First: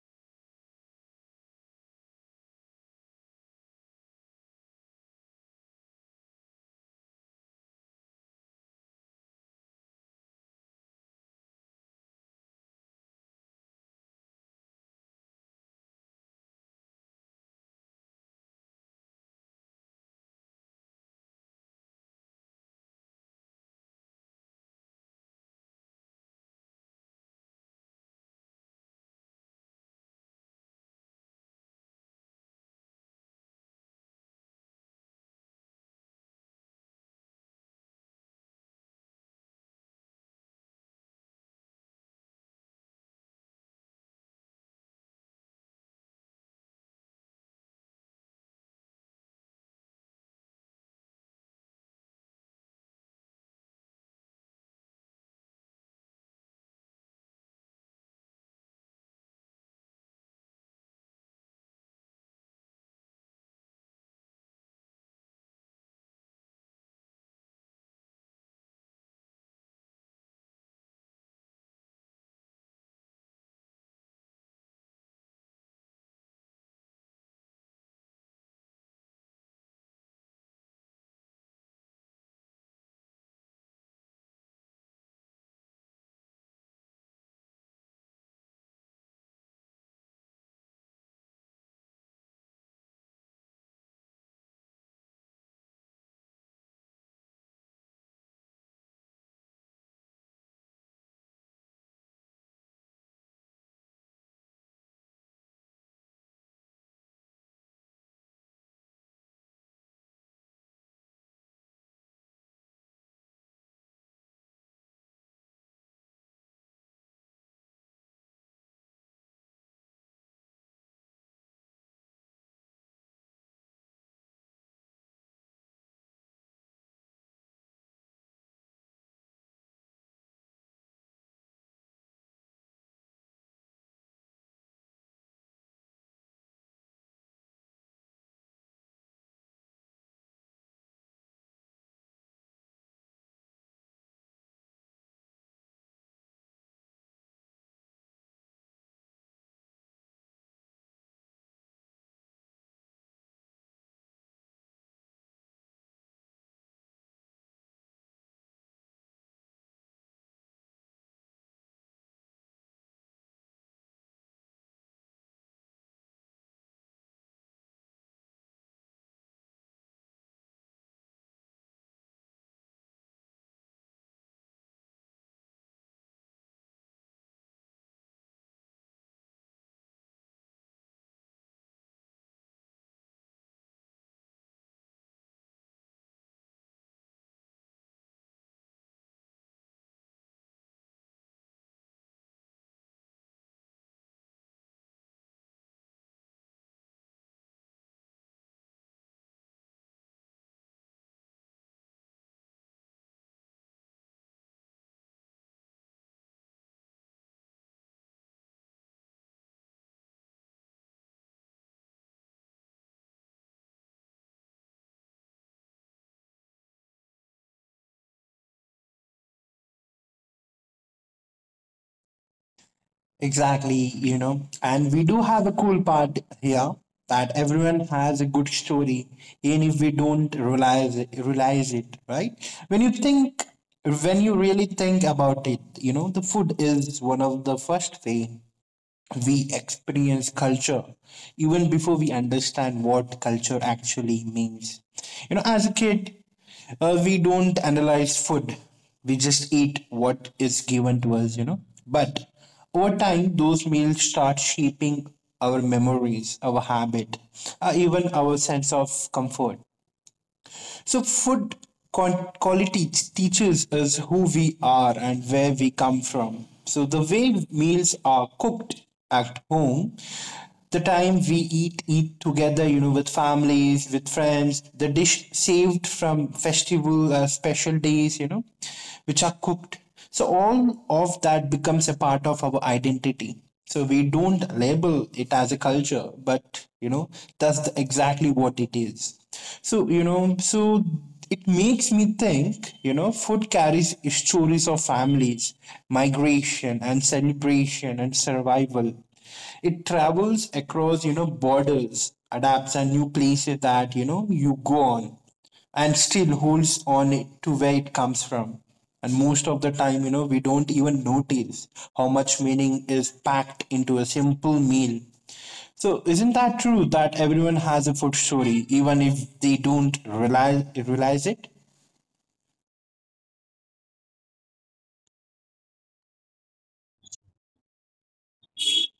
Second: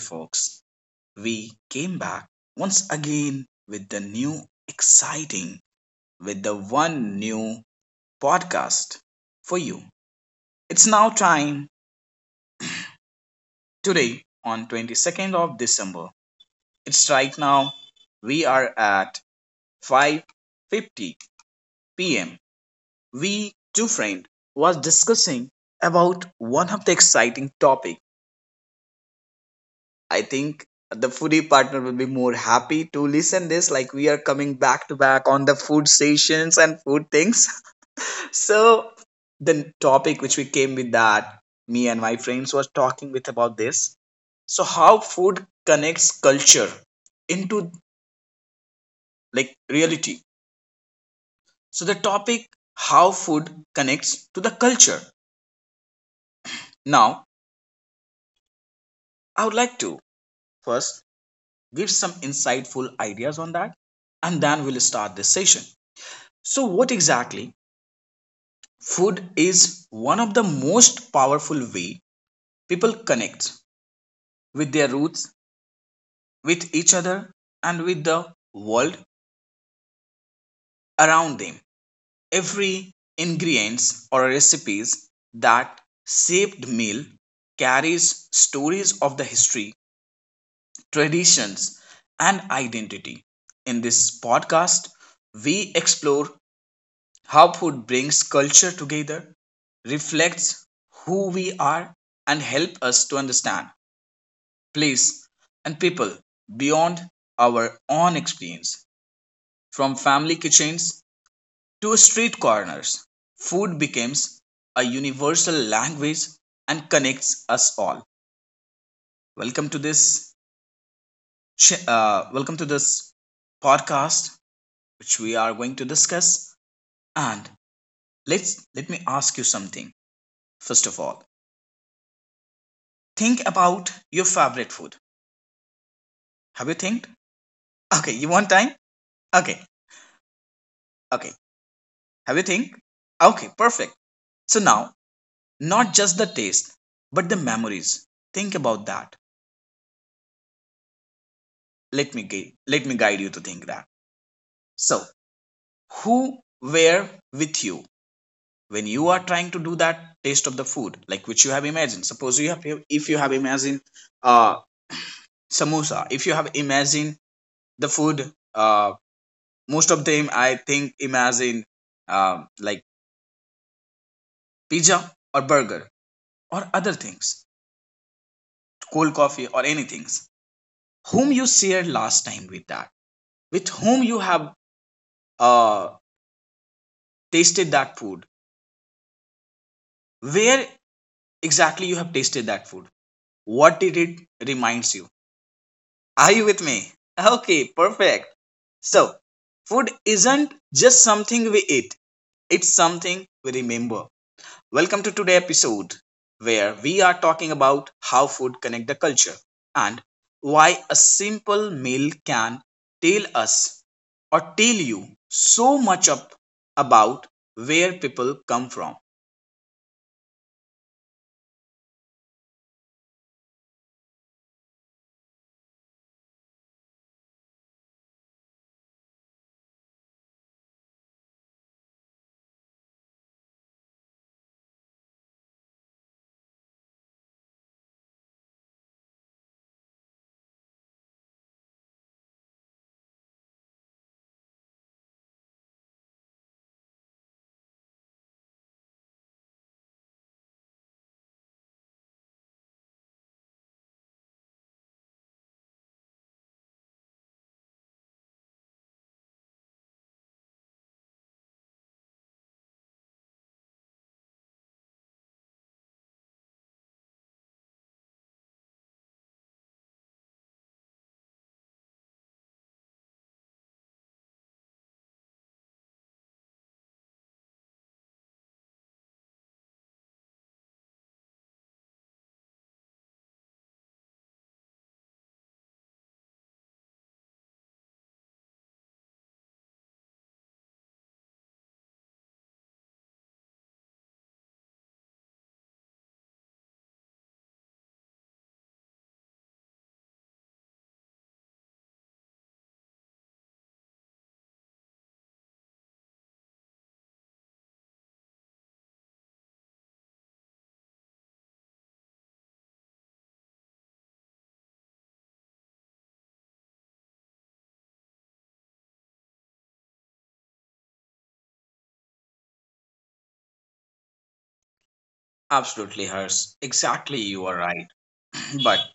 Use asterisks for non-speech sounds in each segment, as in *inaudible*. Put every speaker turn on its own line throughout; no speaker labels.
folks. We came back once again with the new exciting, with the one new podcast for you. It's now time today on 22nd of December. It's right now. We are at 5:50 p.m. We two friend was discussing about one of the exciting topic I think the foodie partner will be more happy to listen this like we are coming back to back on the food stations and food things. *laughs* So the topic which we came with that me and my friends was talking with about this. So how food connects culture into like reality. So the topic how food connects to the culture. Now I would like to first give some insightful ideas on that and then we'll start this session. So, what exactly food is one of the most powerful way people connect with their roots, with each other and with the world around them. Every ingredients or recipes that shaped meal carries stories of the history, traditions and identity. In this podcast, we explore how food brings culture together, reflects who we are and help us to understand place, and people beyond our own experience. From family kitchens to street corners, food becomes a universal language and connects us all. Welcome to this welcome to this podcast which we are going to discuss, and let's let me ask you something first of all. Think about your favorite food. Have you think? Okay, you want time? Okay. Okay. Have you think? Okay, perfect. So now, not just the taste but the memories, think about that. Let me guide you to think that. So who were with you when you are trying to do that taste of the food like which you have imagined? Suppose you have, if you have imagined, uh samosa, if you have imagined the food, most of them I think imagine, like pizza or burger or other things, cold coffee or anything. Whom you shared last time with that? With whom you have uh, tasted that food? Where exactly you have tasted that food? What did it reminds you? Are you with me? *laughs* Okay, perfect. So, food isn't just something we eat; it's something we remember. Welcome to today's episode, where we are talking about how food connect the culture and why a simple meal can tell us or tell you so much up about where people come from.
Exactly, you know. And we do have a cool part here that everyone has a good story, even if we don't realize it, right? When you think, when you really think about it, you know, the food is one of the first way we experience culture even before we understand what culture actually means. You know, as a kid, we don't analyze food, we just eat what is given to us, you know. But over time, those meals start shaping our memories, our habit, even our sense of comfort. So, food teaches us who we are and where we come from. So, the way meals are cooked at home, the time we eat together, you know, with families, with friends, the dish saved from festival, special days, you know, which are cooked so all of that becomes a part of our identity. So we don't label it as a culture, but you know, exactly what it is. So it makes me think, you know, food carries stories of families, migration and celebration and survival. It travels across, you know, borders, adapts and new places that, you know, you go on and still holds on it to where it comes from. And most of the time, you know, we don't even notice how much meaning is packed into a simple meal. So, isn't that true that everyone has a food story, even if they don't realize it?
Absolutely, Hers. Exactly, you are right. But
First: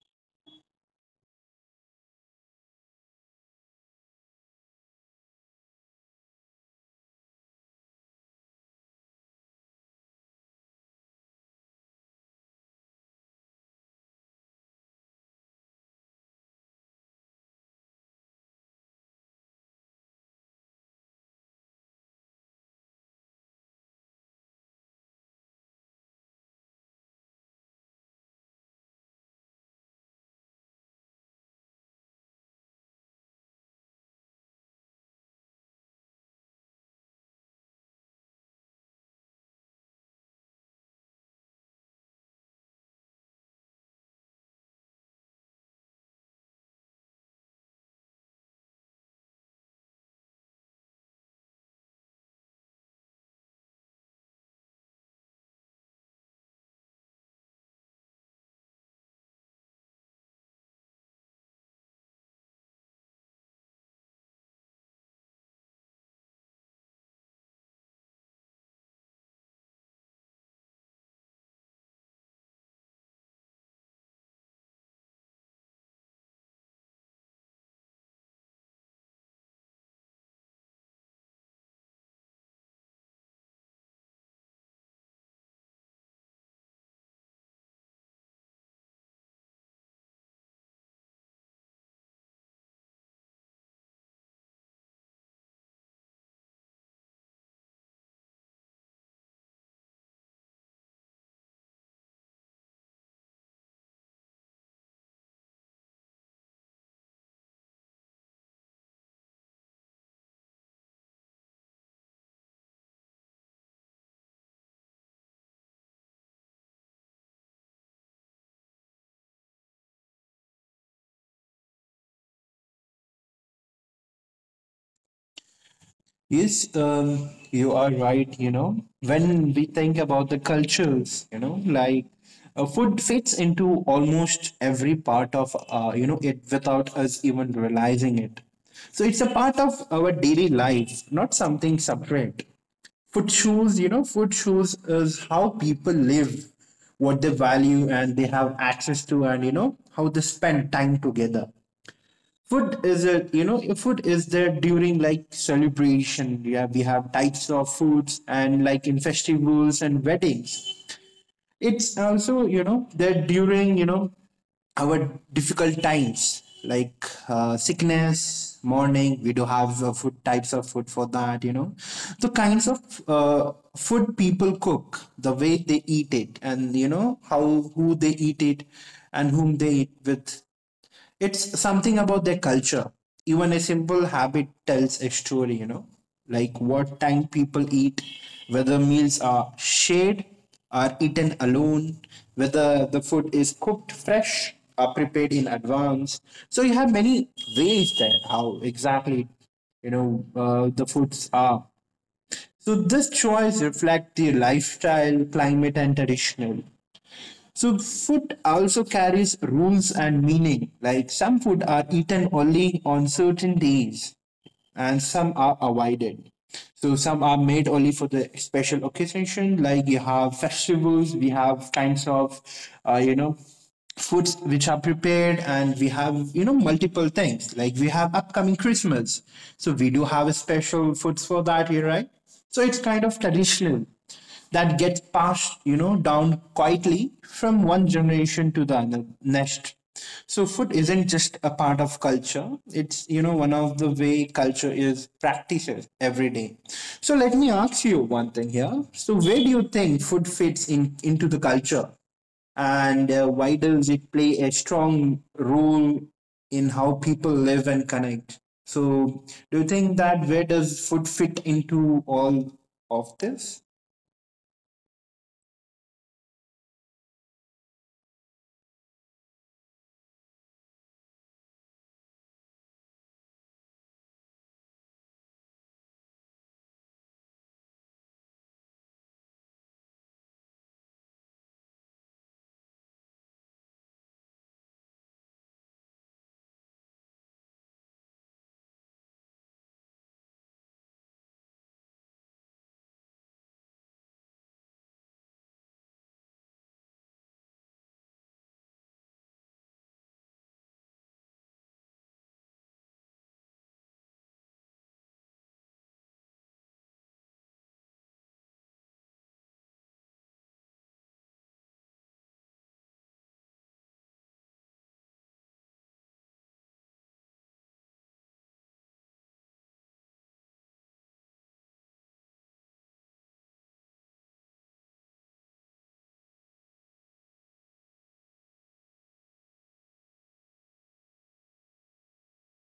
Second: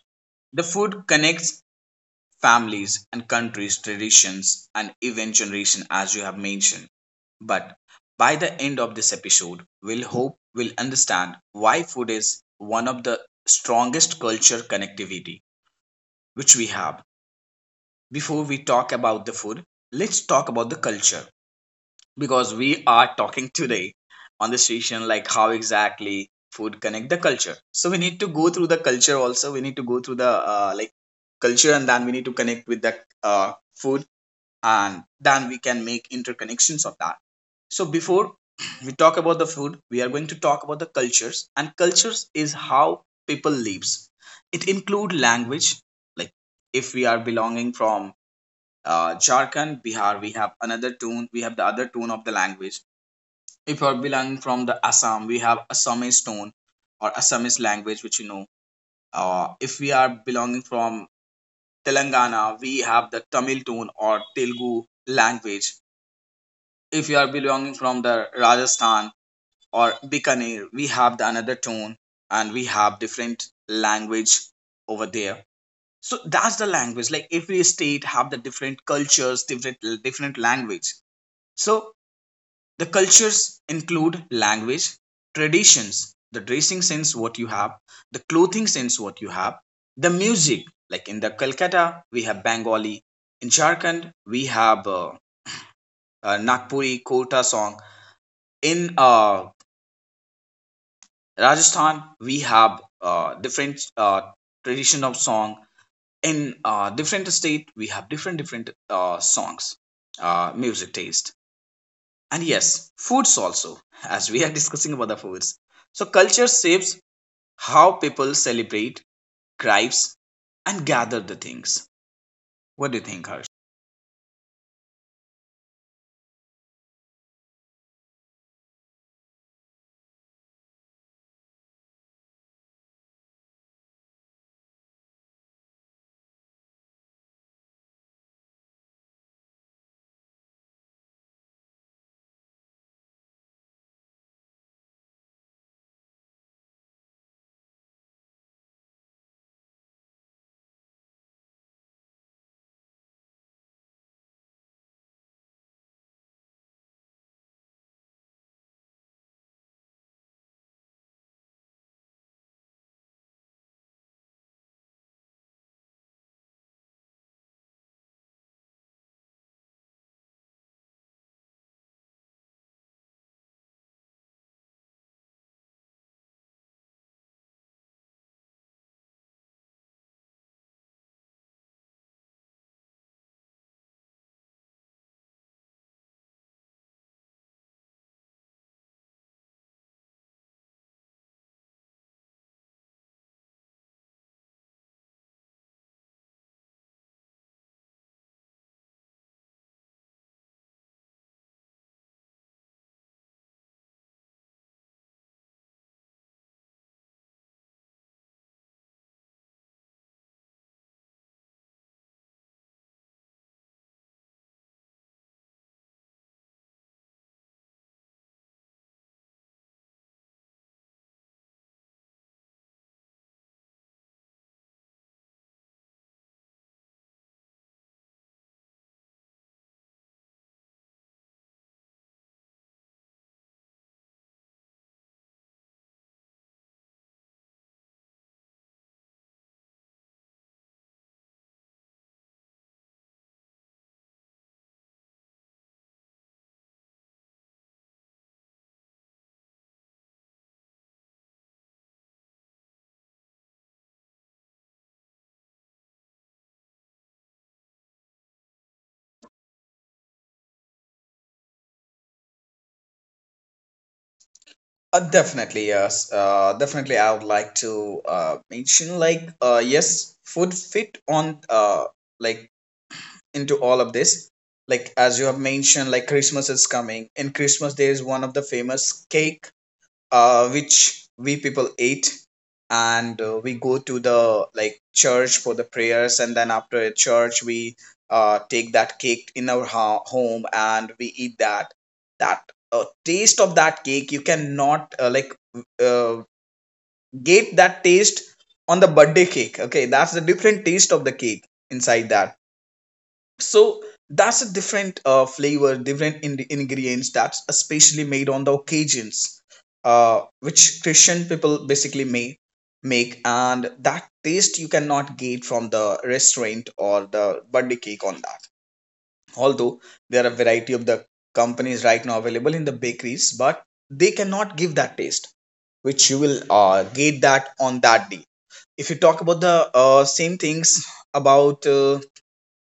the food connects families and countries, traditions, and even generation, as you have mentioned. But by the end of this episode, we'll hope we'll understand why food is one of the strongest culture connectivity which we have. Before we talk about the food, let's talk about the culture. Because we are talking today on the station like how exactly food connect the culture, so we need to go through the culture also. We need to go through the like culture and then we need to connect with the food, and then we can make interconnections of that. So before *clears throat* we talk about the food, we are going to talk about the cultures. And cultures is how people lives. It include language. Like if we are belonging from Jharkhand, Bihar, we have another tune, we have the other tone of the language. If you're belonging from the Assam, we have Assamese stone or Assamese language, which you know. If we are belonging from Telangana, we have the Tamil tone or Telugu language. If you are belonging from the Rajasthan or Bikaner, we have the another tone and we have different language over there. So that's the language. Like every state have the different cultures, different language. So the cultures include language, traditions, the dressing sense what you have, the clothing sense what you have, the music. Like in the Calcutta, we have Bengali. In Jharkhand, we have Nagpuri, Kota song. In Rajasthan, we have different tradition of song. In different state, we have different songs, music taste. And yes, foods also, as we are *laughs* discussing about the foods. So culture shapes how people celebrate, gripes and gather the things. What do you think, Harsh?
Yes, you are right. You know, when we think about the cultures, you know, like food fits into almost every part of, you know, it without us even realizing it. So it's a part of our daily life, not something separate. Food shows is how people live, what they value, and they have access to, and you know, how they spend time together. Food is it, you know, if food is there during like celebration, yeah, we have types of foods and like in festivals and weddings. It's also you know that during you know our difficult times like sickness, mourning, we do have food, types of food for that, you know, the kinds of food people cook, the way they eat it, and you know how who they eat it whom they eat with, it's something about their culture. Even a simple habit tells a story, you know, like what time people eat, whether meals are shared, are eaten alone, whether the food is cooked fresh, or prepared in advance. So you have many ways that how exactly you know the foods are, so this choice reflects the lifestyle, climate, and traditional. So food also carries rules and meaning. Like some food are eaten only on certain days and some are avoided. So some are made only for the special occasion, like you have festivals, we have kinds of, you know, foods which are prepared, and we have you know multiple things like we have upcoming Christmas, so we do have a special foods for that here, right? So it's kind of traditional that gets passed, you know, down quietly from one generation to the other next. So food isn't just a part of culture. It's, you know, one of the way culture is practiced every day. So let me ask you one thing here. So where do you think food fits in into the culture? And why does it play a strong role in how people live and connect? So do you think that where does food fit into all of this?
Definitely, yes. Definitely, I would like to mention like, yes, food fit on, uh, like, into all of this. Like as you have mentioned, like Christmas is coming. In Christmas, there is one of the famous cake, which we people ate, and we go to the like church for the prayers, and then after a church we take that cake in our home and we eat that. That taste of that cake, you cannot like uh, get that taste on the birthday cake. Okay, that's the different taste of the cake inside that. So that's a different flavor, different ingredients, that's especially made on the occasions which Christian people basically may make, and that taste you cannot get from the restaurant or the birthday cake on that. Although there are a variety of the companies right now available in the bakeries, but they cannot give that taste which you will get that on that day. If you talk about the same things about uh,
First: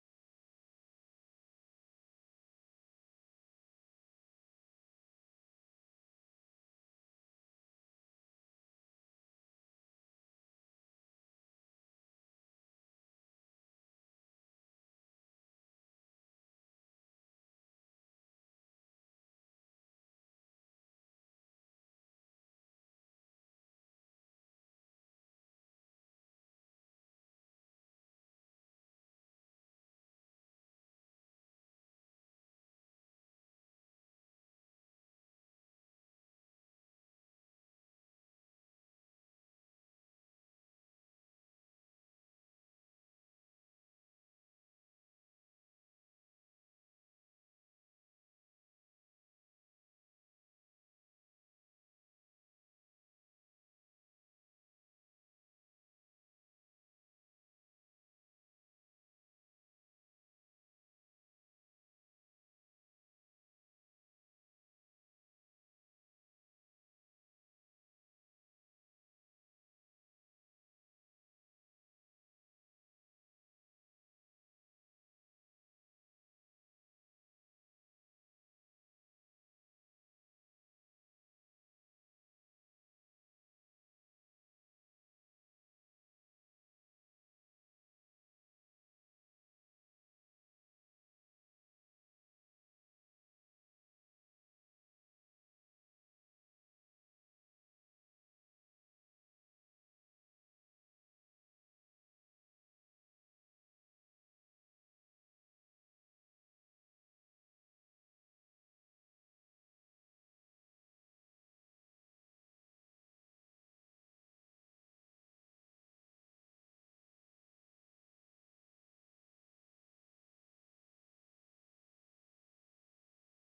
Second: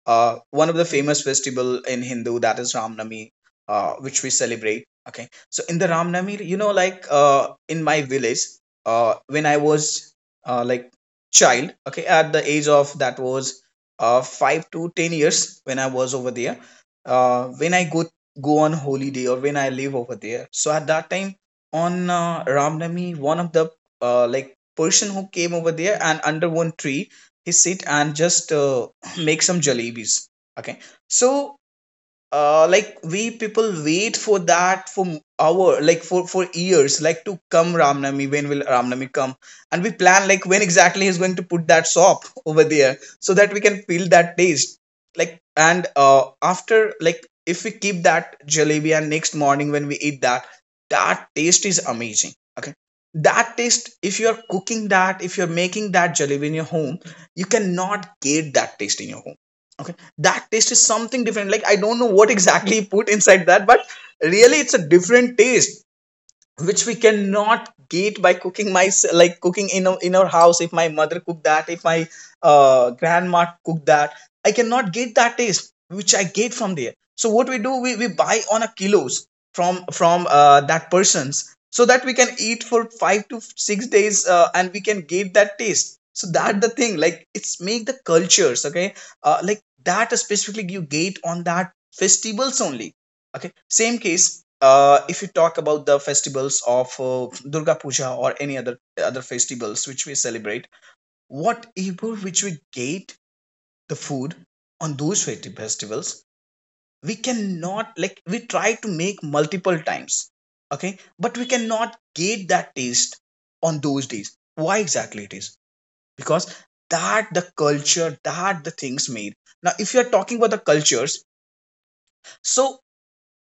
uh, one of the famous festival in Hindu, that is Ramnami, which we celebrate. Okay, so in the Ramnami, you know, like in my village, when I was like child, okay, at the age of that was 5 to 10 years when I was over there. When I go on holiday or when I live over there. So at that time on Ramnami, one of the like person who came over there, and under one tree, he sit and just make some jalebis. Okay, so like we people wait for that for hour, like for years, like, to come Ramnami, when will Ramnami come? And we plan like when exactly he's going to put that sop *laughs* over there, so that we can feel that taste. Like, and after, like, if we keep that jalebi and next morning when we eat that, that taste is amazing. Okay, that taste, if you're cooking that, if you're making that jalebi in your home, you cannot get that taste in your home. Okay, that taste is something different. Like, I don't know what exactly he put inside that, but really it's a different taste, which we cannot get by cooking my like cooking in our house. If my mother cooked that, if my grandma cooked that, I cannot get that taste which I get from there. So what we do, we buy on a kilos from that person's, so that we can eat for 5 to 6 days, and we can get that taste. So that the thing, like, it's make the cultures. Okay, like that, specifically you get on that festivals only. Okay, same case. If you talk about the festivals of Durga Puja or any other festivals which we celebrate, whatever which we get the food on those festivals, we cannot, like, we try to make multiple times, okay, but we cannot get that taste on those days. Why exactly it is? Because that the culture, that the things made. Now, if you are talking about the cultures, so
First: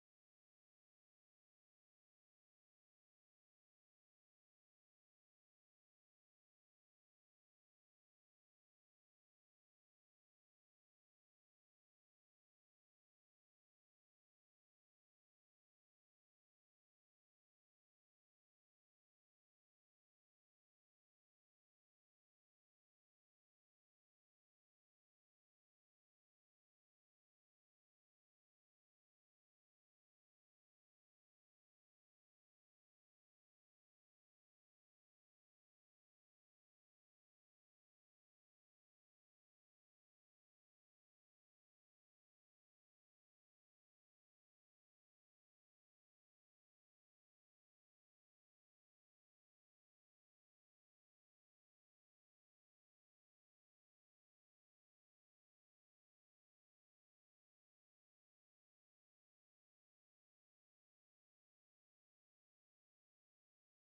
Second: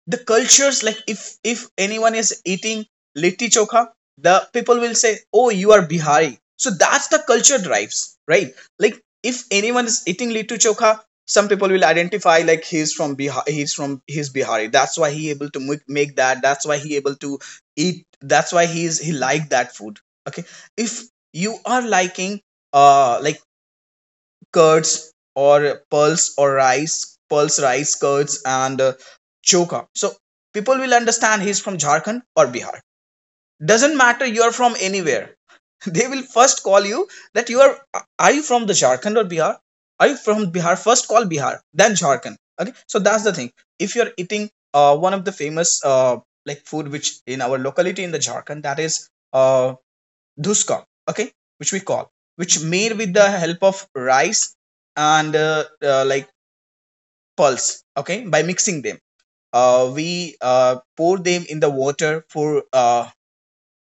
the cultures, like, if anyone is eating litti chokha, the people will say, oh, you are Bihari. So that's the culture drives, right? Like if anyone is eating litti chokha, some people will identify, like, he's from Bihar, he's Bihari. That's why he able to make that, that's why he able to eat, that's why he like that food. Okay, if you are liking like curds or pulse or rice, pulse rice curds and choka. So people will understand he's from Jharkhand or Bihar. Doesn't matter you are from anywhere. *laughs* They will first call you that you are you from the Jharkhand or Bihar? Are you from Bihar? First call Bihar, then Jharkhand. Okay, so that's the thing. If you're eating one of the famous like food which in our locality in the Jharkhand, that is uh, duskon, okay, which we call, which made with the help of rice and like pulse, okay, by mixing them. We pour them in the water for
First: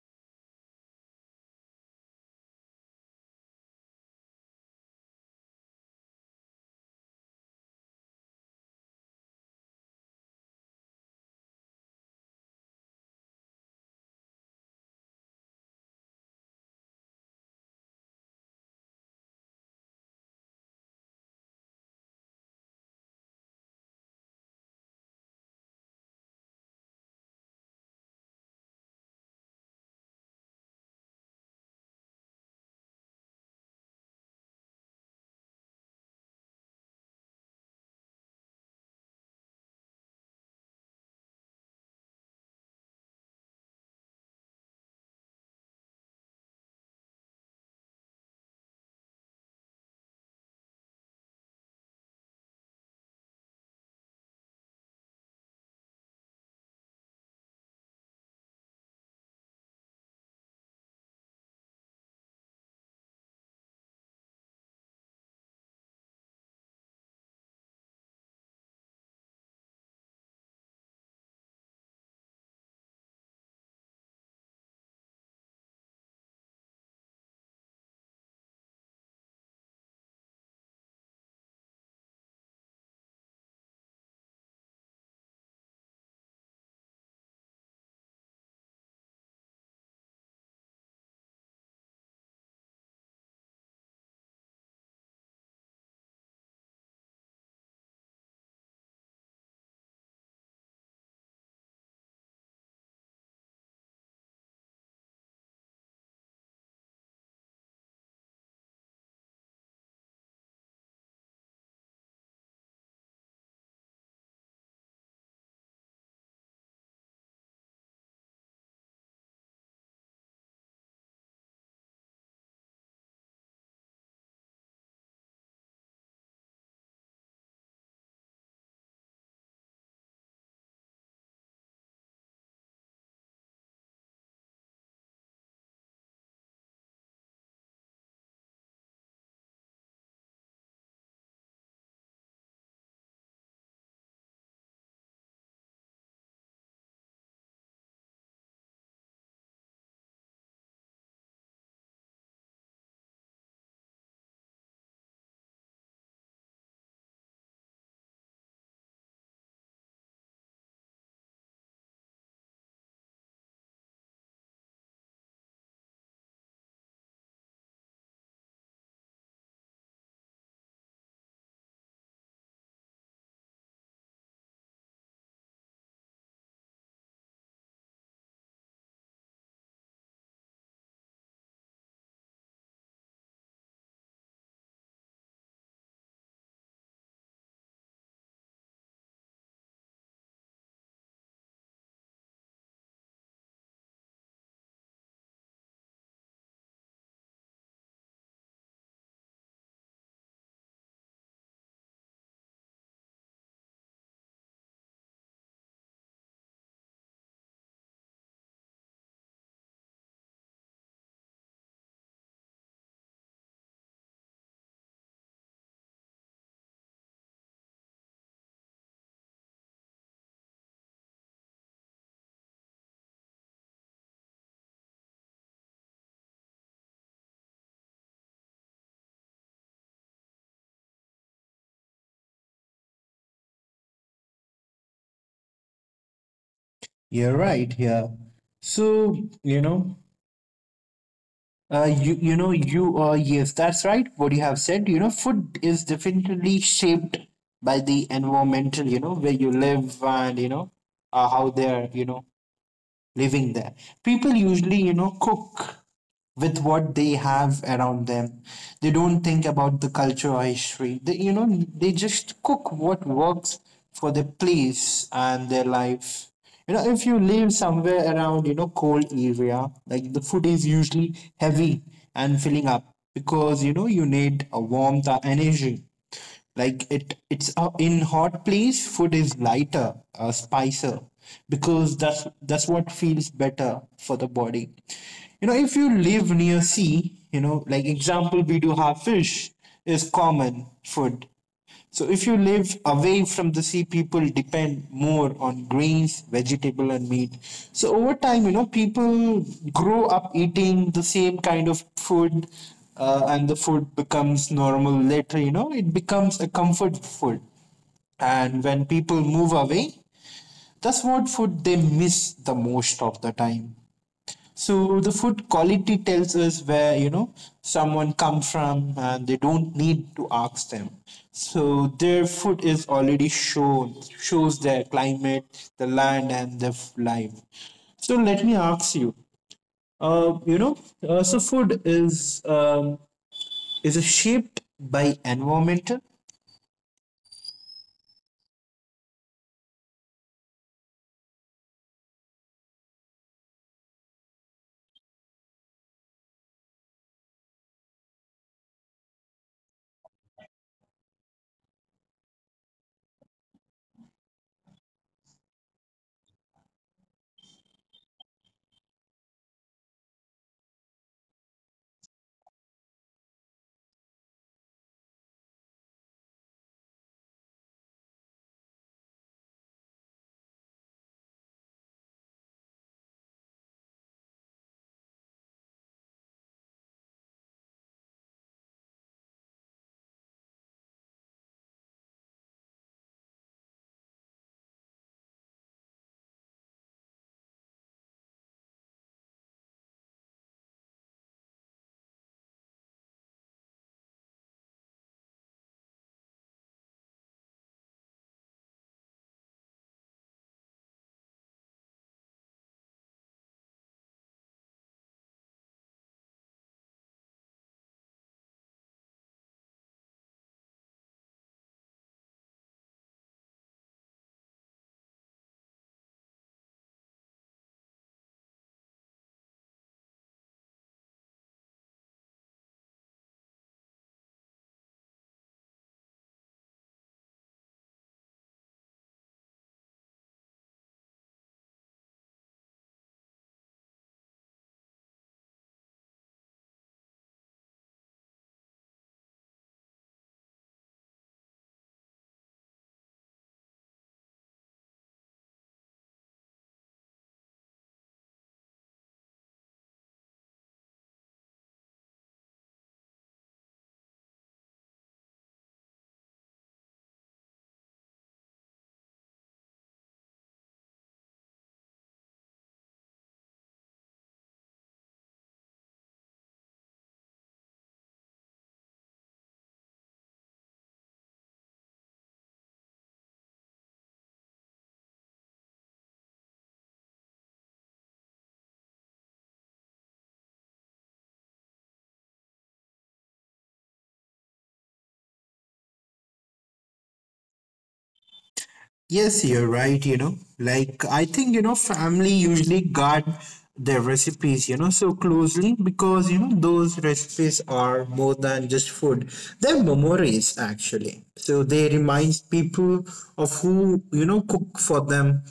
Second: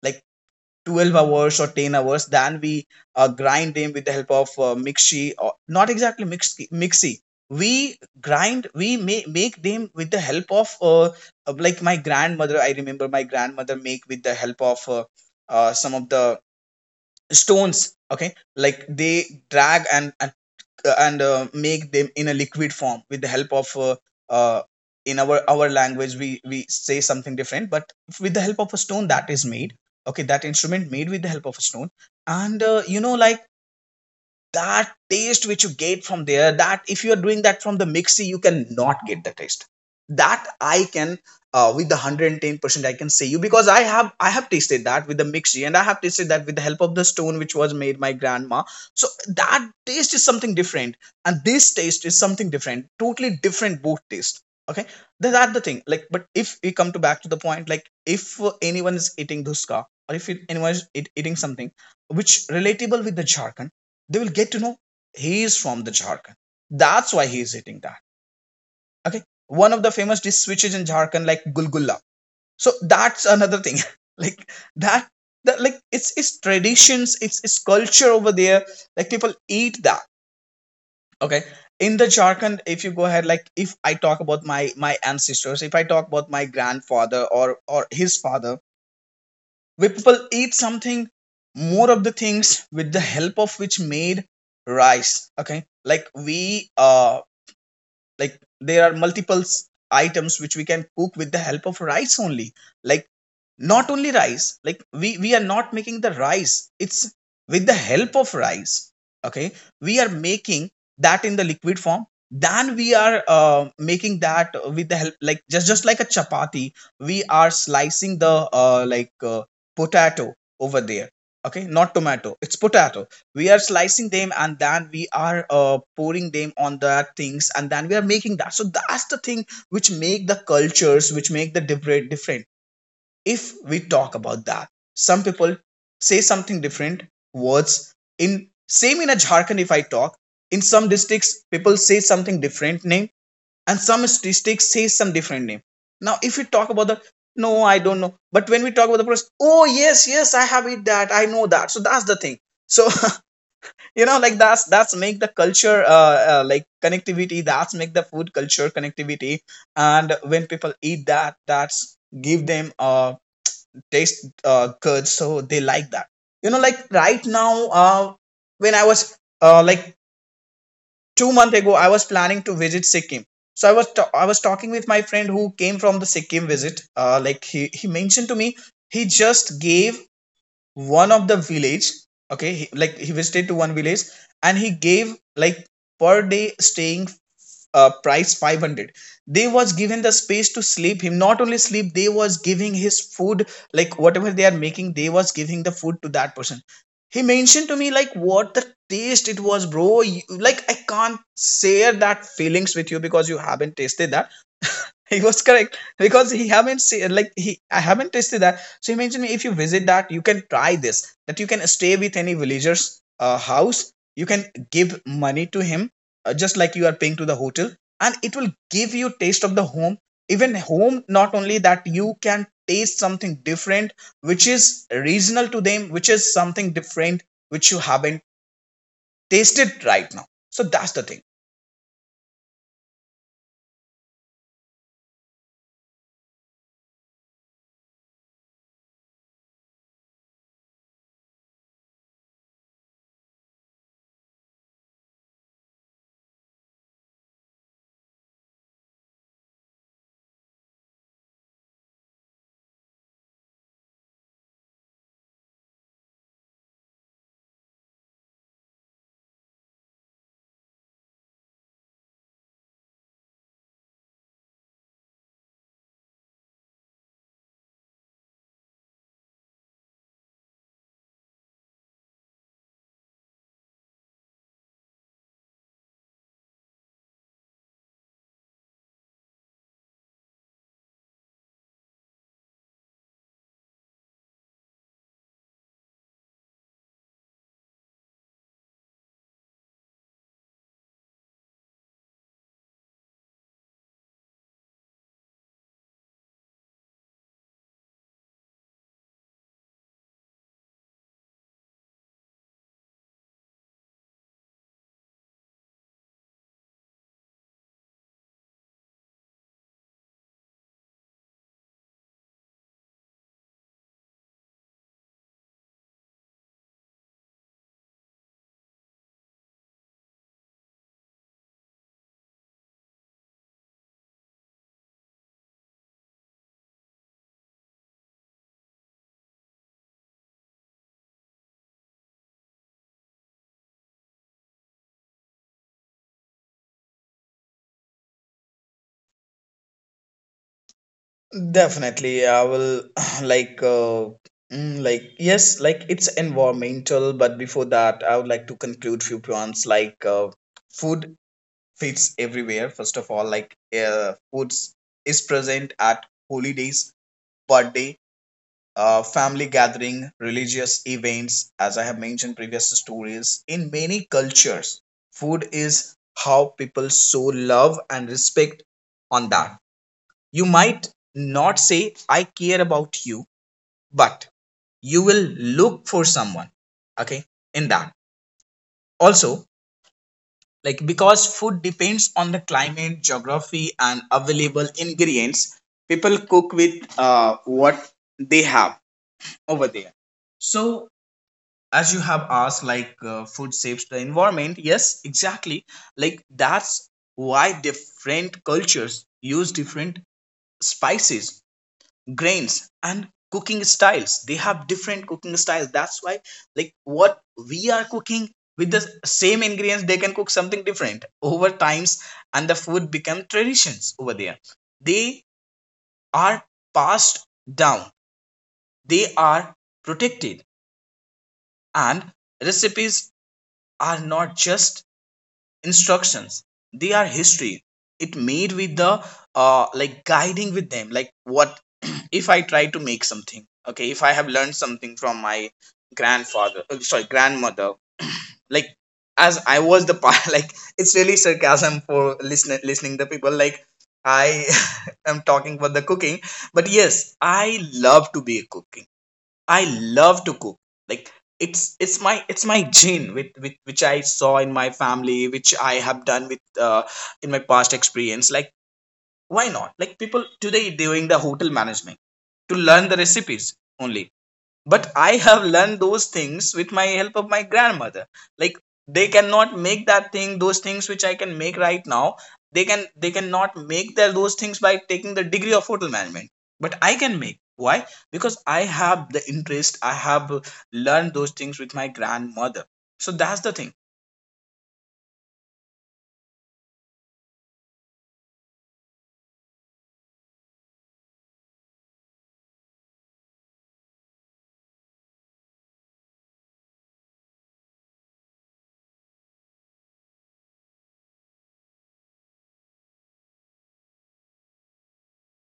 like 12 hours or 10 hours, then we grind them with the help of mixi, or not exactly mixi, mixie. We grind, we make them with the help of like my grandmother. I remember my grandmother make with the help of some of the stones. Okay, like they drag and make them in a liquid form with the help of uh, in our language we say something different, but with the help of a stone that is made. Okay, that instrument made with the help of a stone. And you know, like that taste which you get from there, that if you are doing that from the mixie, you cannot get the taste. That I can, with the 110% I can say you, because I have tasted that with the mixie, and I have tasted that with the help of the stone which was made my grandma. So that taste is something different, and this taste is something different, totally different, both taste. Okay. That's the thing, like, but if we come to back to the point, like if anyone is eating dhuska, or if anyone is eating something which relatable with the Jharkhand, they will get to know he is from the Jharkhand. That's why he is eating that. Okay. One of the famous dish switches in Jharkhand, like gulgulla. So that's another thing. *laughs* Like that, that like it's traditions, it's culture over there. Like people eat that. Okay. In the Jharkhand, if you go ahead, like if I talk about my ancestors, if I talk about my grandfather or his father, where people eat something, more of the things with the help of which made rice. Okay, like we like, there are multiple items which we can cook with the help of rice only. Like, not only rice, like we are not making the rice, it's with the help of rice. Okay, we are making that in the liquid form, then we are making that with the help, like just like a chapati. We are slicing the potato over there. Okay, not tomato, it's potato. We are slicing them, and then we are pouring them on the things, and then we are making that. So that's the thing which make the cultures, which make the different different. If we talk about that, some people say something different words in same in a Jharkhand. If I talk, in some districts people say something different name, and some districts say some different name. Now if we talk about the, no, I don't know, but when we talk about the process, oh yes, yes, I have it, that I know that. So that's the thing. So *laughs* you know, like that's make the culture like connectivity, that's make the food culture connectivity. And when people eat that, that's give them a taste, curds, so they like that. You know, like right now, uh, when I was like 2 month ago, I was planning to visit Sikkim. So I was I was talking with my friend who came from the Sikkim visit. Like he mentioned to me, he just gave one of the village. Okay, like he visited to one village, and he gave, like, per day staying price 500. They was given the space to sleep him, not only sleep, they was giving his food. Like whatever they are making, they was giving the food to that person. He mentioned to me, like, what the taste it was, bro. Like, I can't share that feelings with you because you haven't tasted that. *laughs* He was correct, because he haven't seen, like he, I haven't tasted that. So imagine me, if you visit that, you can try this. That you can stay with any villager's house. You can give money to him, just like you are paying to the hotel, and it will give you taste of the home. Even home, not only that, you can taste something different, which is regional to them, which is something different which you haven't tasted right now. So that's the thing.
You're right. Yeah. So, you know, you you know you yes, that's right. What you have said, you know, food is definitely shaped by the environmental, you know, where you live and you know, how they're, you know, living there. People usually, you know, cook with what they have around them. They don't think about the culture or history. They, you know, they just cook what works for their place and their life. You know, if you live somewhere around, you know, cold area, like the food is usually heavy and filling up because, you know, you need a warmth or energy. Like it it's in hot place food is lighter, spicier because that's what feels better for the body. You know, if you live near sea, you know, like example, we do have fish is common food. So if you live away from the sea, people depend more on grains, vegetable, and meat. So over time, you know, people grow up eating the same kind of food, and the food becomes normal later. You know, it becomes a comfort food. And when people move away, that's what food they miss the most of the time. So the food quality tells us where you know someone come from, and they don't need to ask them. So their food is already shown shows their climate, the land, and the life. So let me ask you. You know, so food is shaped by environmental.
Definitely, I will *clears throat* *sighs* like like yes, like it's environmental, but before that, I would like to conclude few points like food fits everywhere. First of all, like foods is present at holidays, birthday, family gathering, religious events. As I have mentioned previous stories, in many cultures, food is how people show love and respect on that. You might not say, I care about you, but you will look for someone, okay, in that. Also, like, because food depends on the climate, geography, and available ingredients, people cook with what they have over there. So, as you have asked, like food saves the environment, yes, exactly. Like that's why different cultures use different spices, grains, and cooking styles. They have different cooking styles. That's why, like, what we are cooking with the same ingredients, they can cook something different over times, and the food become traditions over there. They are passed down, they are protected, and recipes are not just instructions, they are history. It made with the like guiding with them, like what if I try to make something. Okay, if I have learned something from my grandfather, sorry, grandmother. *clears throat* Like, as I was the part. *laughs* Like, it's really sarcasm for listening the people, like I *laughs* am talking for the cooking, but yes, I love to be cooking. I love to cook. Like, it's my, it's my gene with which I saw in my family, which I have done with in my past experience. Like, why not, like people today doing the hotel management to learn the recipes only, but I have learned those things with my help of my grandmother. Like, they cannot make that thing, those things which I can make right now. They can, they cannot make their, those things by taking the degree of hotel management. But I can make, why? Because I have the interest, I have learned those things with my grandmother. So that's the thing.
Yes, you're right, you know. Like I think, you know, family usually guard their recipes, you know, so closely because, you know, those recipes are more than just food. They're memories actually. So they remind people of who, you know, cooked for them,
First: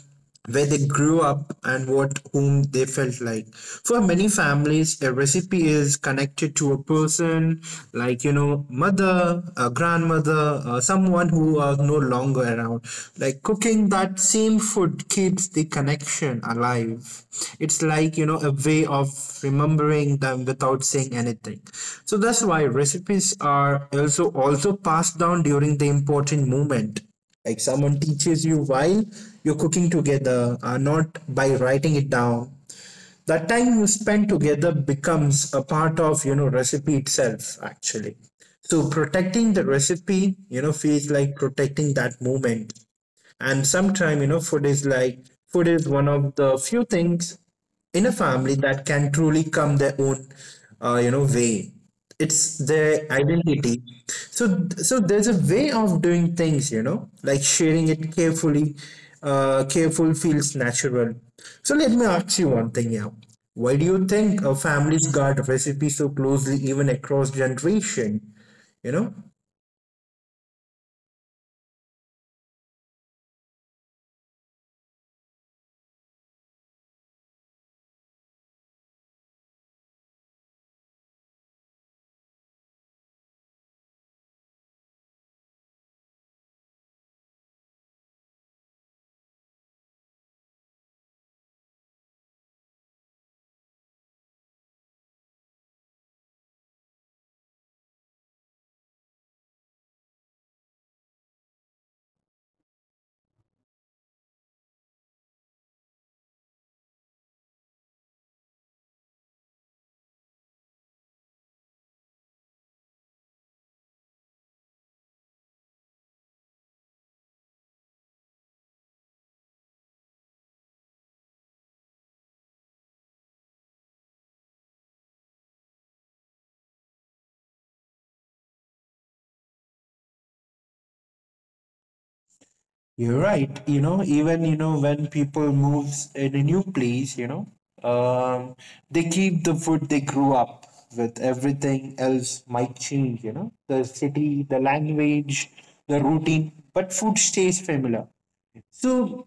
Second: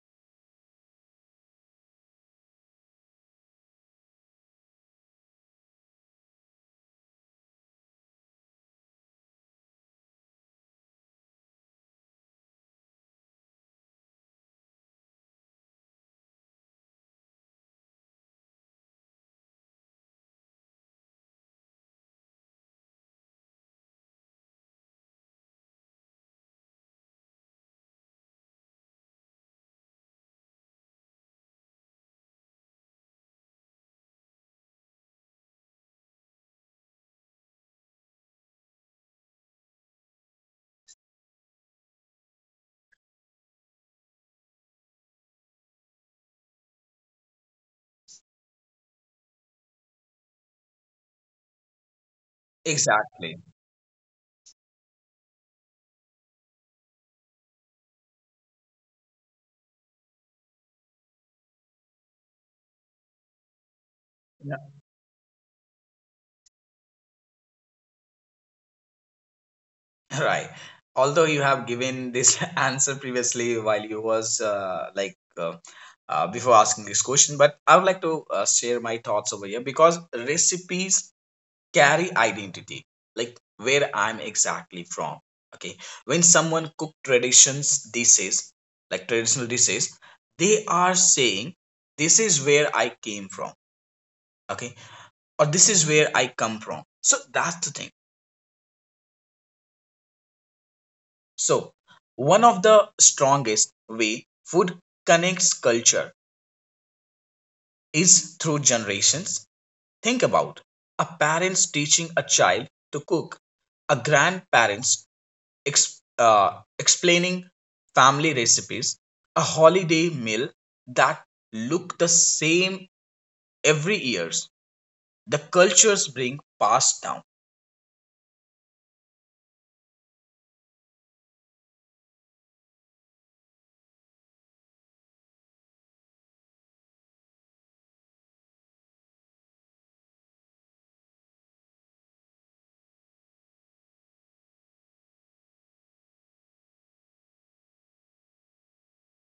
where they grew up, and what whom they felt like. For many families a recipe is connected to a person, like you know mother, a grandmother, someone who are no longer around. Like cooking that same food keeps the connection alive. It's like you know a way of remembering them without saying anything. So that's why recipes are also passed down during the important moment, like someone teaches you while you're cooking together, not by writing it down. That time you spend together becomes a part of you know recipe itself actually. So protecting the recipe, you know, feels like protecting that moment. And sometimes you know food is one of the few things in a family that can truly come their own you know way. It's their
Exactly.
identity. So there's a way of doing things, you know, like sharing it carefully. Careful feels natural. So let me ask you one thing now, why do you think families guard recipes so closely even across generation, you know?
*laughs* Right. Although you have given this *laughs* answer previously while you was before asking this question, but I would like to share my thoughts over here, because recipes carry identity, like where I'm exactly from. Okay, when someone cook traditions dishes, like traditional dishes, they are saying this is where I came from. Okay, or this is where I come from. So that's the thing. So, one of the strongest way food connects culture is through generations. Think about a parents teaching a child to cook, a grandparents explaining family recipes, a holiday meal that look the same every years. The cultures bring passed down.
You're right. You know, even you know when people moves in a new place, you know, um, they keep the food they grew up with. Everything else might change. You know, the city, the language, the routine, but food stays familiar. So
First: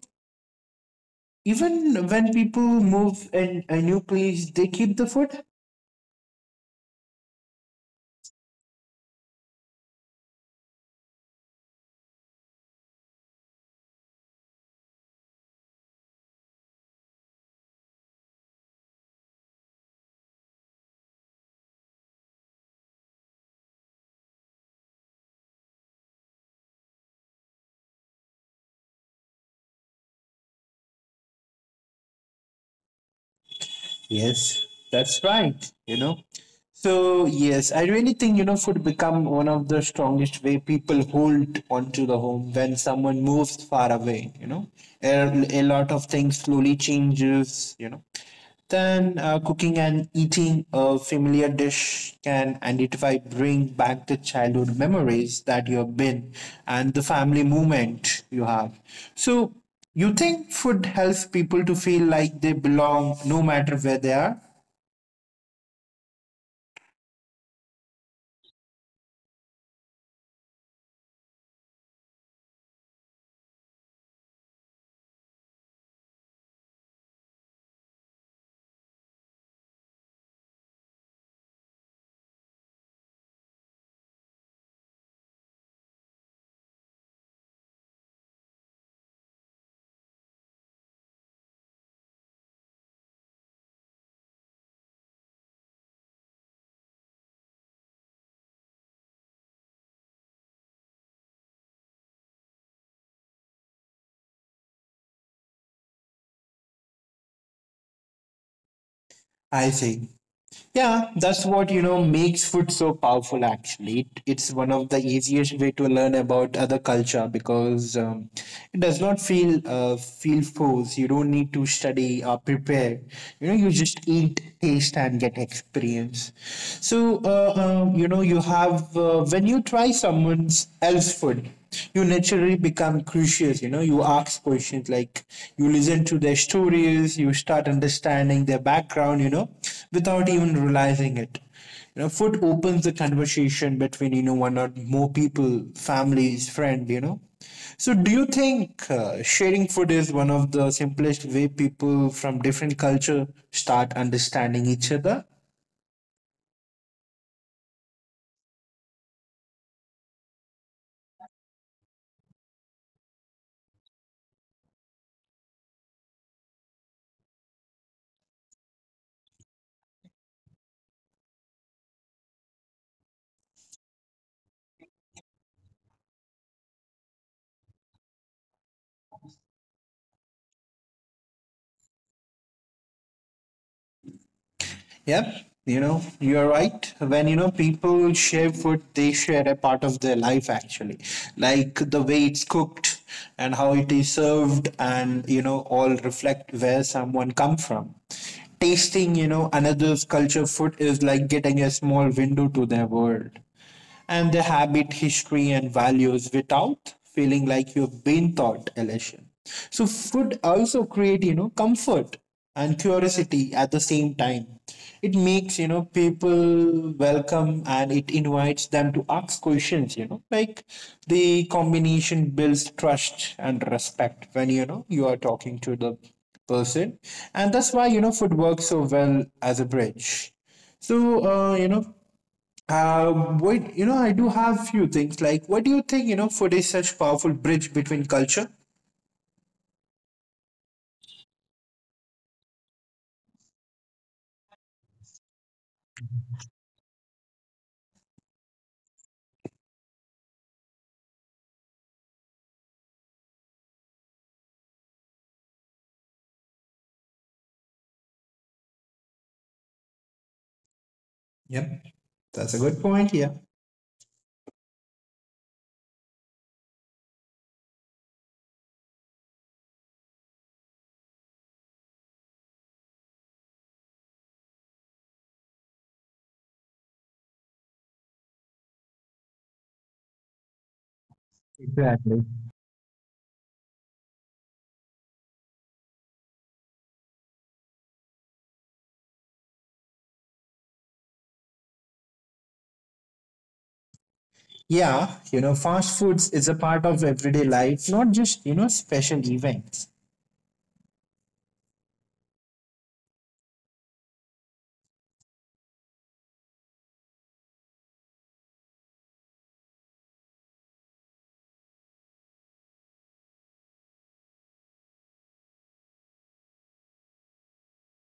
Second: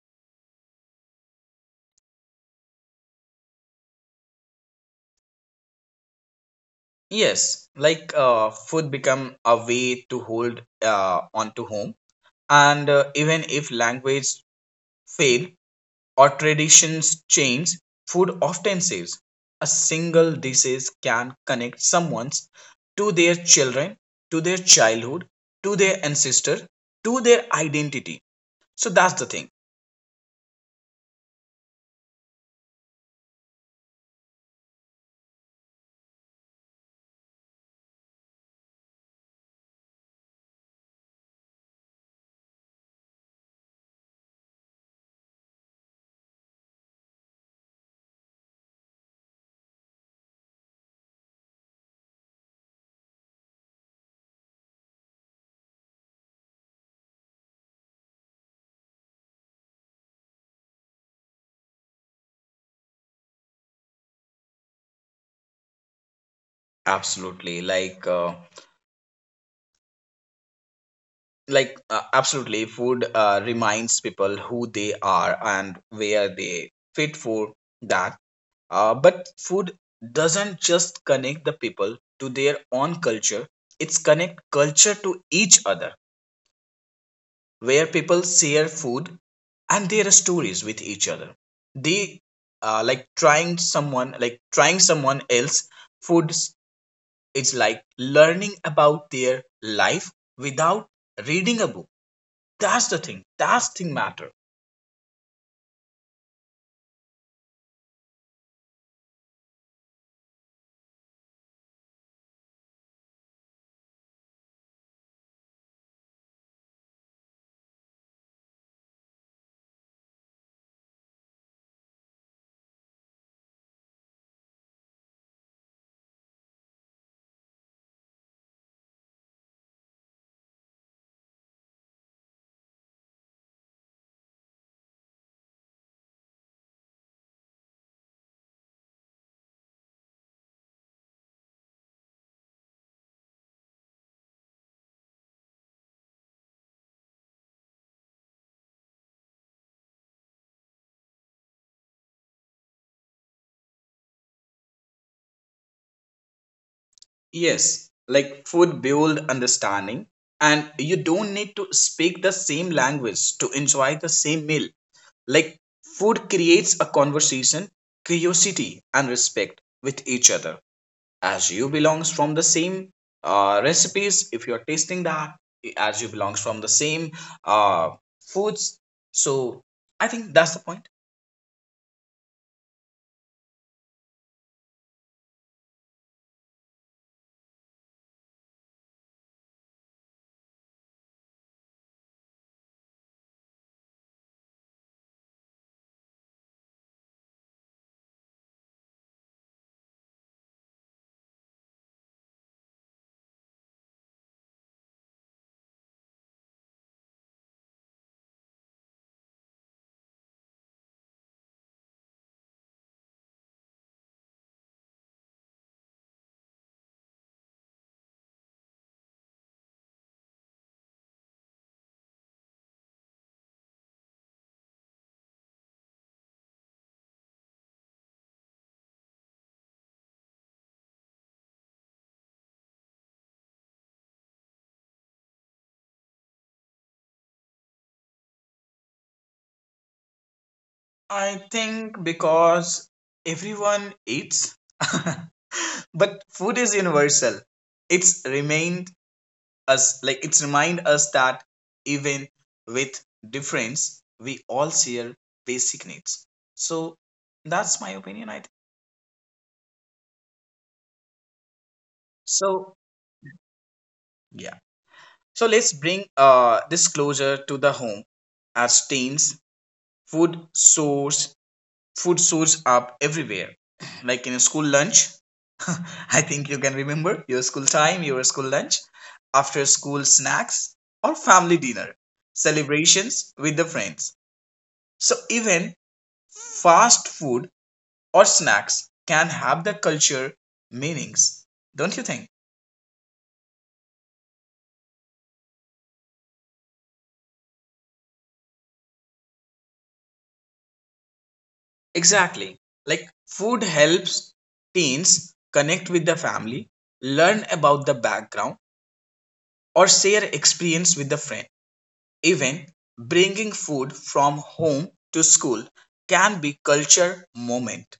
even when people move in a new place, they keep the food.
Yes, like food become a way to hold onto home. And even if language fail or traditions change, food often saves. A single disease can connect someone to their children, to their childhood, to their ancestor, to their identity. So that's the thing.
Yes, that's right. You know, so yes, I really think you know food become one of the strongest way people hold onto the home when someone moves far away. You know, a lot of things slowly changes. You know, then cooking and eating a familiar dish can identify, bring back the childhood memories that you have been and the family movement you have. So, you think food helps people to feel like they belong no matter where they are?
Absolutely, like absolutely, food reminds people who they are and where they fit for that. But food doesn't just connect the people to their own culture, it's connect culture to each other, where people share food and their stories with each other. They like trying someone else food is like learning about their life without reading a book. That's the thing. That's thing matter.
I think. Yeah, that's what you know makes food so powerful. Actually, it's one of the easiest way to learn about other culture because it does not feel feel forced. You don't need to study or prepare. You know, you just eat, taste, and get experience. So you know, you have when you try someone's else food, you naturally become curious, you know, you ask questions like you listen to their stories, you start understanding their background, you know, without even realizing it, you know, food opens the conversation between you know one or more people, families, friend, you know. So do you think sharing food is one of the simplest way people from different culture start understanding each other?
Yes, like food build understanding, and you don't need to speak the same language to enjoy the same meal. Like, food creates a conversation, curiosity, and respect with each other. As you belongs from the same recipes, if you're tasting that, as you belongs from the same uh, foods, so I think that's the point.
Yep, you know, you're right. When you know people share food, they share a part of their life actually, like the way it's cooked and how it is served, and you know, all reflect where someone come from. Tasting, you know, another's culture food is like getting a small window to their world and the habit, history, and values without feeling like you've been taught a. So food also create, you know, comfort and curiosity at the same time. It makes, you know, people welcome and it invites them to ask questions, you know, like the combination builds trust and respect when, you know, you are talking to the person. And that's why, you know, food works so well as a bridge. So, you know, what you know, I do have few things like what do you think? You know, food is such powerful bridge between culture.
I think because everyone eats. *laughs* But food is universal. It's remained us, like it's remind us that even with difference, we all share basic needs. So that's my opinion, I think.
Yep, that's a
So,
good point. Yeah.
yeah. So let's bring this closer to the home. As teens, food source food source up everywhere. *clears throat* Like in a school lunch, I think you can remember your school time, your school lunch, after school snacks, or family dinner,
Exactly.
celebrations with the friends. So, even fast food or snacks can have the culture meanings, don't you think?
Yeah, you know, fast foods is a part of everyday life, not just, you know, special events.
Exactly. Like, food helps teens connect with the family, learn about the background, or share experience with the friend. Even bringing food from home to school can be culture moment.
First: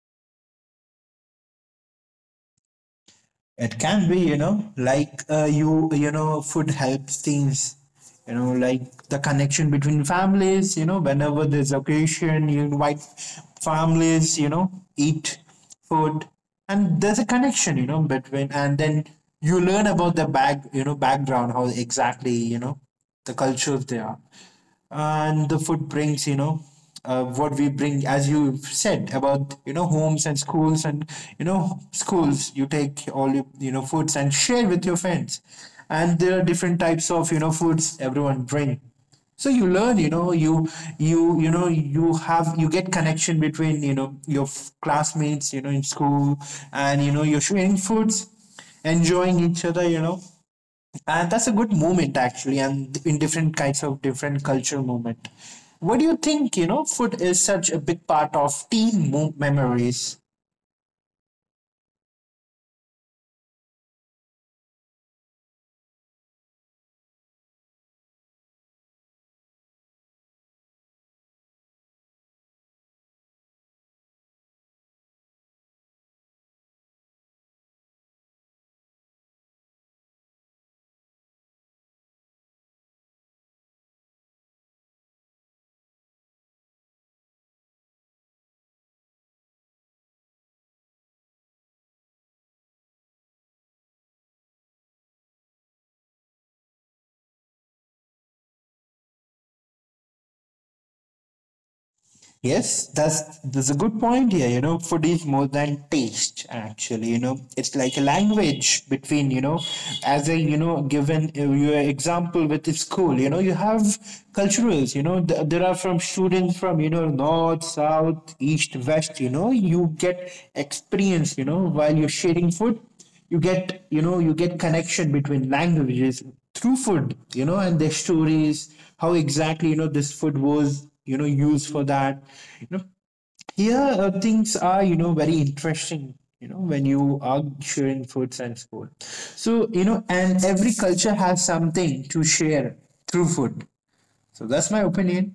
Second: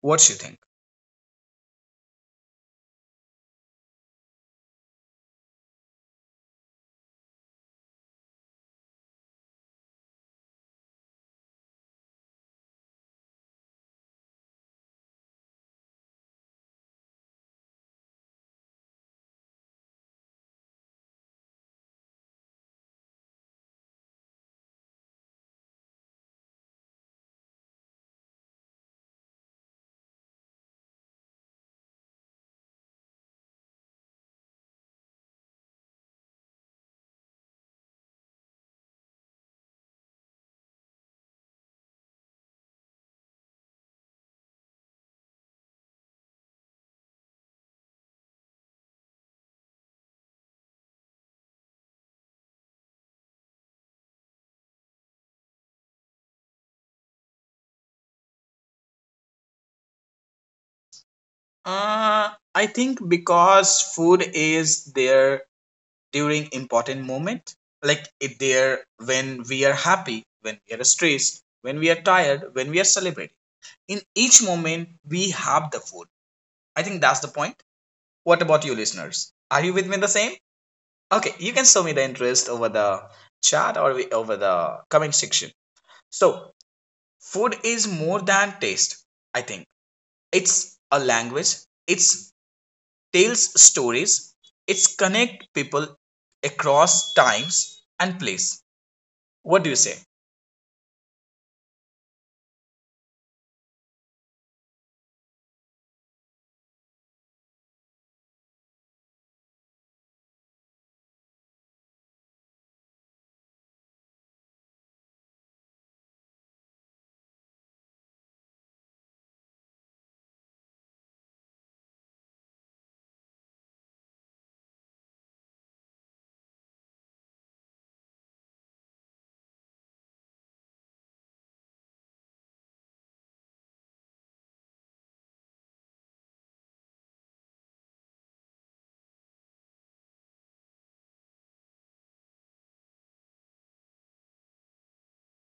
What you think?
It can be, you know, like you, you know, food helps things, you know, like the connection between families, you know, whenever there's occasion, you invite families, you know, eat food, and there's a connection, you know, between, and then you learn about the back, you know, background, how exactly, you know, the cultures they are, and the food brings you know what we bring as you said about you know homes and schools, and you know schools you take all your you know foods and share with your friends, and there are different types of you know foods everyone bring, so you learn, you know, you have you get connection between you know your classmates, you know, in school, and you know you're sharing foods, enjoying each other, you know, and that's a good movement actually, and in different kinds of different culture movement. What do you think, you know, food is such a big part of teen memories?
I think because food is there during important moment, like it there when we are happy, when we are stressed, when we are tired, when we are celebrating. In each moment, we have the food. I think that's the point. What about you, listeners? Are you with me the same? Okay, you can show me the interest over the chat, or over the comment section. So, food is more than taste. I think it's a language. It's tells stories. It's connect people across times and place. What do you say?
Yes, that's a good point here. You know, food is more than taste, actually. You know, it's like a language between, you know, as a, you know, given your example with the school, you know, you have culturals, you know, there are from students from, you know, north, south, east, west, you know, you get experience, you know, while you're sharing food, you get you know you get connection between languages through food, you know, and their stories how exactly you know this food was you know used for that, you know. Here things are you know very interesting, you know, when you are sharing foods and food. So you know and every culture has something to share through food. So that's my opinion.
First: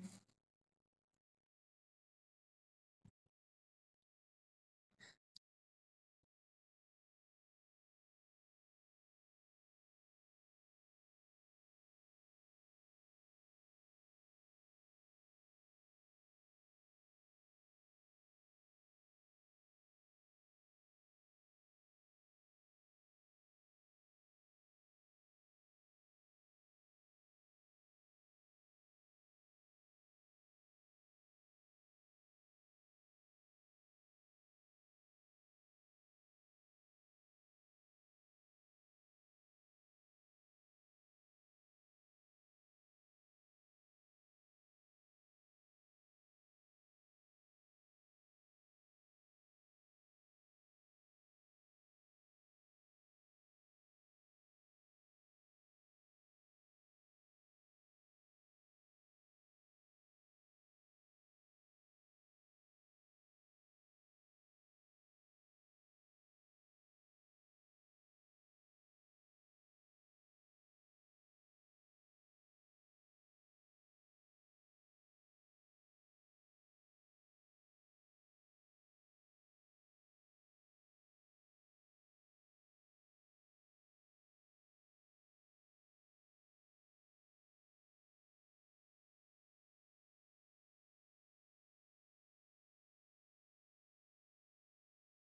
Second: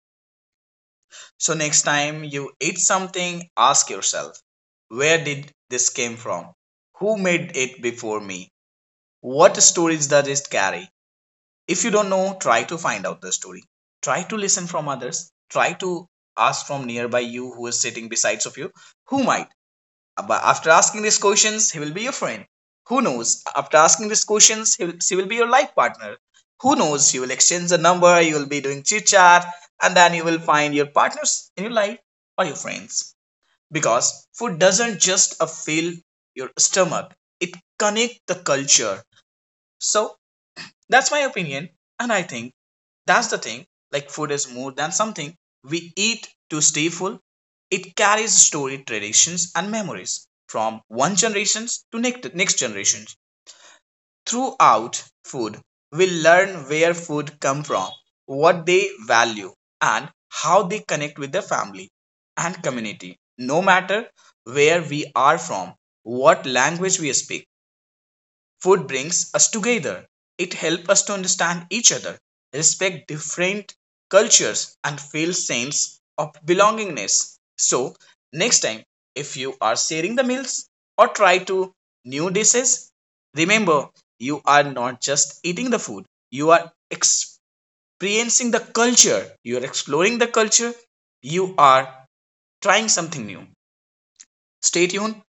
So next time you eat something, ask yourself, where did this came from? Who made it before me? What stories does it carry? If you don't know, try to find out the story. Try to listen from others. Try to ask from nearby you who is sitting besides of you, who might. But after asking these questions, he will be your friend. Who knows? After asking these questions, she will be your life partner. Who knows? You will exchange the number, you will be doing chit chat, and then you will find your partners in your life or your friends. Because food doesn't just fill your stomach, it connects the culture. So that's my opinion, and I think that's the thing. Like, food is more than something we eat to stay full. It carries story, traditions, and memories from one generation to next generation. Throughout food, we learn where food come from, what they value, and how they connect with their family and community. No matter where we are from, what language we speak, food brings us together. It helps us to understand each other, respect different cultures, and feel sense of belongingness. So, next time, if you are sharing the meals or try to new dishes, remember, you are not just eating the food, you are experiencing the culture, you are exploring the culture, you are trying something new. Stay tuned.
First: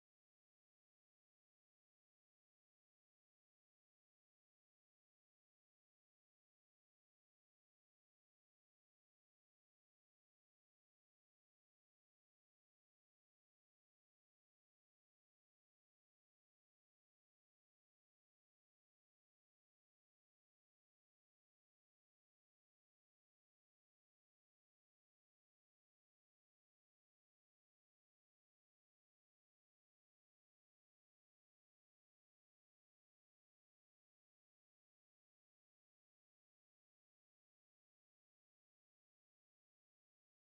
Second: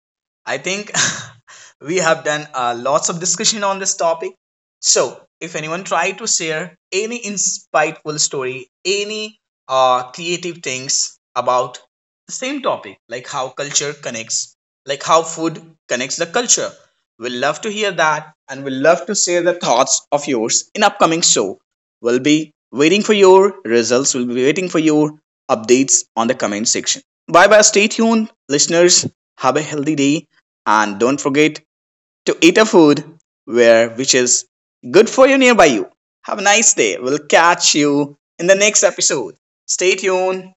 I think *laughs* we have done lots of discussion on this topic. So, if anyone try to share any insightful story, any creative things about the same topic, like how culture connects, like how food connects the culture, we'll love to hear that, and we'll love to share the thoughts of yours in upcoming show. We'll be waiting for your results. We'll be waiting for your updates on the comment section. Bye bye. Stay tuned, listeners, have a healthy day, and don't forget to eat a food where which is good for you nearby you. Have a nice day. We'll catch you in the next episode. Stay tuned.